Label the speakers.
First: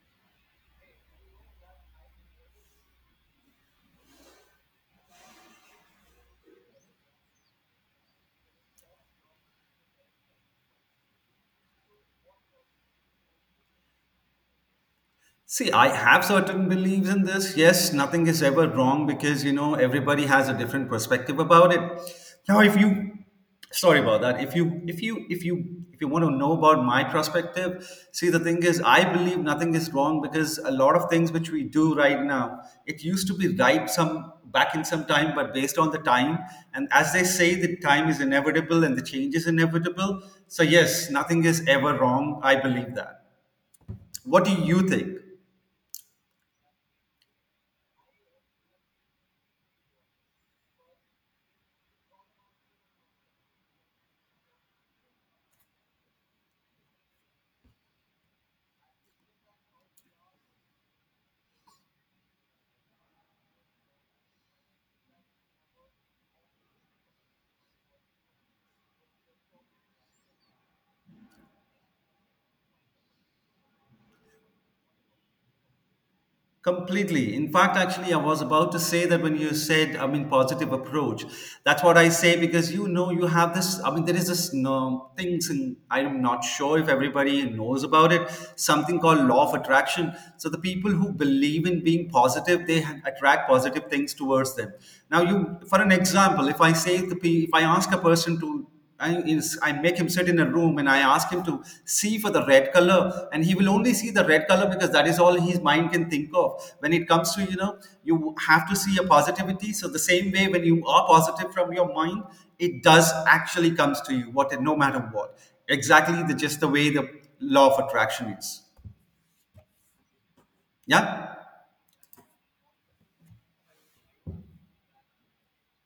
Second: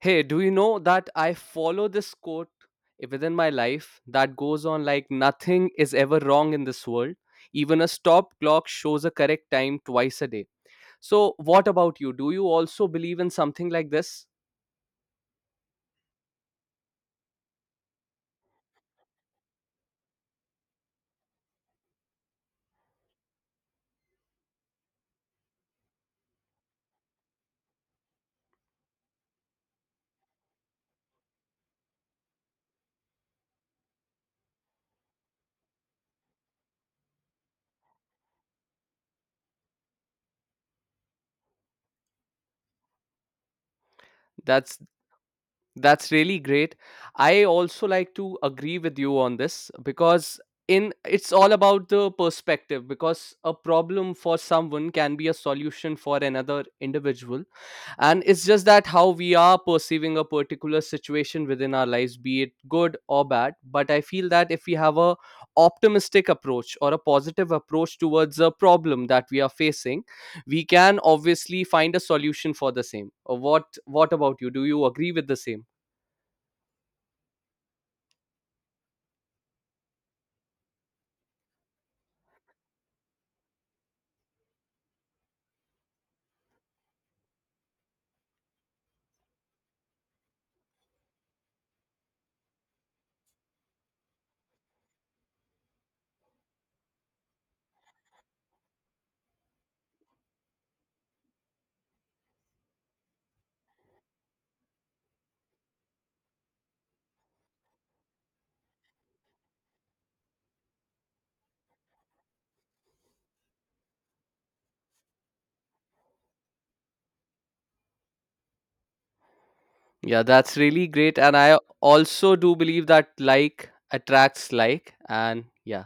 Speaker 1: Hey, do you know that I follow this quote within my life that goes on like nothing is ever wrong in this world. Even a stop clock shows a correct time twice a day. So what about you? Do you also believe in something like this?
Speaker 2: See, I have certain beliefs in this. Yes, nothing is ever wrong because everybody has a different perspective about it. Now, if you, sorry about that. If you want to know about my perspective, see, the thing is, I believe nothing is wrong because a lot of things which we do right now, it used to be right some back in some time, but based on the time, and as they say, the time is inevitable and the change is inevitable. So yes, nothing is ever wrong. I believe that. What do
Speaker 1: That's
Speaker 2: you think?
Speaker 1: that's really great. I also like to agree with you on this because in it's all about the perspective, because a problem for someone can be a solution for another individual, and it's just that how we are perceiving a particular situation within our lives, be it good or bad. But I feel that if we have a optimistic approach or a positive approach towards a problem that we are facing, we can obviously find a solution for the same. What about you, do you agree with the same?
Speaker 2: Completely. In fact, actually, I was about to say that when you said, I mean, positive approach. That's what I say because you have this. I mean, there is this no, things, and I'm not sure if everybody knows about it. Something called law of attraction. So the people who believe in being positive, attract positive things towards them. Now, you, for an example, if I say the, pe- if I ask a person I make him sit in a room and I ask him to see for the red color, and he will only see the red color because that is all his mind can think of. When it comes to, you have to see a positivity. So, the same way when you are positive from your mind, it does actually comes to you, what no matter what. Exactly the just the way the law of attraction is.
Speaker 1: Yeah, that's really great, and
Speaker 2: Yeah.
Speaker 1: I also do believe that like attracts like. And yeah.